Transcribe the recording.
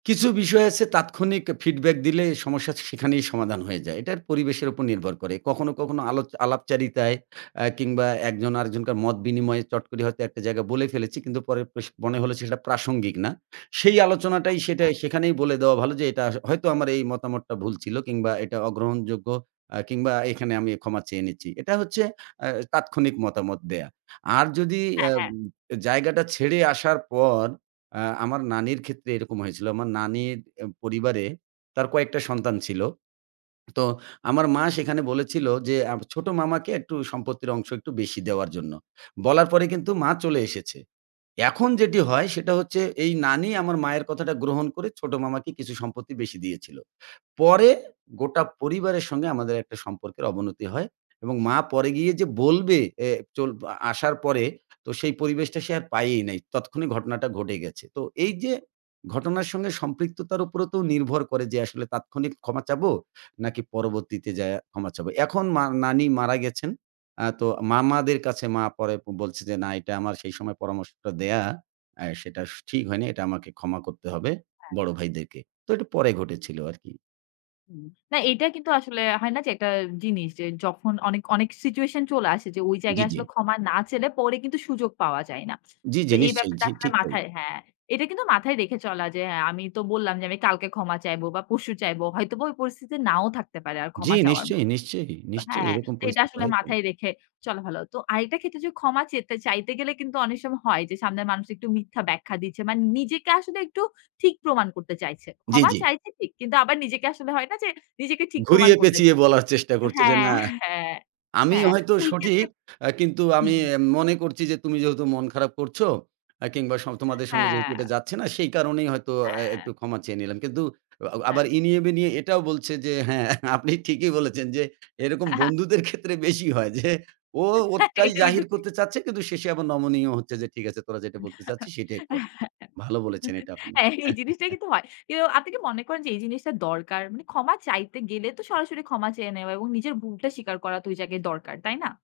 কিছু বিষয় আছে, তাৎক্ষণিক ফিডব্যাক দিলে, সমস্যা সেখানেই সমাধান হয়ে যায়। এটার পরিবেশের উপর নির্ভর করে। কখনো, কখনো আলো আলাপচারিতায় এ কিংবা একজন আরেকজনকার মত বিনিময়ে, চট করে হয়তো একটা জায়গা বলে ফেলেছি। কিন্তু পরের প্রশ মনে হলো যে সেটা প্রাসঙ্গিক না। সেই আলোচনাটাই, আচ্ছা। সেটাই সেখানেই বলে দেয়া ভালো যে, "এটার হয় তো আমার এই মতামতটা ভুল ছিল"। কিংবা "এটা অগ্রহণযোগ্য," আ কিংবা "এখানে আমি ক্ষমা চেয়ে নিচ্ছি।" এটা হচ্ছে এ তাৎক্ষণিক মতামত দেয়া। আর যদি এ হ্যাঁ, হ্যাঁ। জায়গাটা ছেড়ে আসার পর, আ আমার নানির ক্ষেত্রে এরকম হয়েছিল। আমার নানির পরিবারে, তার কয়েকটা সন্তান ছিল। তো আমার মা সেখানে বলেছিল যে, আব ছোট মামাকে একটু সম্পত্তির অংশ একটু বেশি দেওয়ার জন্য। বলার পরে কিন্তু মা চলে এসেছে। এখন যেটি হয় সেটা হচ্ছে, এই নানি আমার মায়ের কথাটা গ্রহণ করে, ছোট মামাকে কিছু সম্পত্তি বেশি দিয়েছিল। পরে গোটা পরিবারের সঙ্গে আমাদের একটা সম্পর্কের অবনতি হয়। এবং মা পরে গিয়ে যে বলবে, এ চল আসার পরে তো, সেই পরিবেশটা সে আর পায়েই নাই। তৎক্ষণিক ঘটনাটা ঘটে গেছে। তো এই যে ঘটনার সঙ্গে সম্পৃক্ততার উপরও তো নির্ভর করে যে আসলে, তাৎক্ষণিক ক্ষমা চাবো, নাকি পরবর্তীতে যাইয়া ক্ষমা চাবো? এখন মা নানি মারা গেছেন। আ তো মামাদের কাছে মা পরে বলছে যে, "না, এটা আমার সেই সময় পরামর্শটা দেওয়া, এ সেটা ঠিক হয়নি। এটা আমাকে ক্ষমা করতে হবে, বড় হ্যাঁ। ভাইদেরকে।" তো এটা পরে ঘটেছিল আরকি। হুম। না, এটা কিন্তু আসলে হয় না? যে, একটা জিনিস যে যখন অনেক, অনেক সিচুয়েশন চলে আসে যে, ওই জি, জায়গায় জি। আসলে ক্ষমা না চেলে, পরে কিন্তু সুযোগ পাওয়া যায় না। জি, তো জি, এই নিশ্চয়ই। ব্যাপারটা জি, আসলে ঠিক তাই। মাথায় হ্যাঁ। এটা কিন্তু মাথায় রেখে চলা যে, "আমি তো বললাম যে, আমি কালকে ক্ষমা চাইব বা পরশু চাইব।" হয়তোবা ওই পরিস্থিতিতে নাও থাকতে পারে। আর জি, ক্ষমা চাওয়ার মত নিশ্চয়ই, নিশ্চয়ই, নিশ্চয়ই। হ্যাঁ। এরকম এটা পরিস্থিতি আসলে হয়তো। মাথায় রেখে চলা ভালো। তো আরেকটা ক্ষেত্রে যদি ক্ষমা চেতে, চাইতে গেলে কিন্তু অনেক সময় হয় যে, সামনের মানুষ একটু মিথ্যা ব্যাখ্যা দিচ্ছে। মানে নিজেকে আসলে একটু ঠিক প্রমাণ করতে চাইছে। জি, ক্ষমা জি। চাইছে ঠিক। কিন্তু আবার নিজেকে আসলে হয় না? যে, নিজেকে ঠিক প্রমাণ করতে ঘুরিয়ে-পেঁচিয়ে চায় বলার চেষ্টা করছে যে, হ্যাঁ, "না। হ্যাঁ, আমি হ্যাঁ। হয়তো ওই সঠিক? ক্ষেত্রে আ কিন্তু হু, আমি হুম। মনে করছি যে, তুমি যেহেতু মন খারাপ করছ, আ কিংবা সং তোমাদের সঙ্গে যেহেতু এটা হ্যাঁ। যাচ্ছে না, সেই কারণেই হয়তো আ হ্যাঁ। একটু ক্ষমা চেয়ে নিলাম।" কিন্তু আ আবার হ্যাঁ। ইনিয়ে-বিনিয়ে এটাও বলছে যে, "হ্যাঁ, আপনি ঠিকই বলেছেন যে, এরকম বন্ধুদের ক্ষেত্রে বেশি হয় যে, ও হ্যাঁ! ওটাই এটা এদু জাহির ঠিক। করতে চাচ্ছে, কিন্তু শেষে আবার নমনীয় হচ্ছে যে, "ঠিক আছে, তোরা যেটা বলতে চাচ্ছি সেটাই কর।" ভালো বলেছেন এটা আপনি। হ্যাঁ। এই জিনিসটাই কিন্তু হয়। এও আপনি কি মনে করেন যে, এই জিনিসটা দরকার? মানে ক্ষমা চাইতে গেলে তো সরাসরি ক্ষমা চেয়ে নেওয়া এবং নিজের ভুলটা স্বীকার করা তো ওই জায়গায় দরকার। তাই না?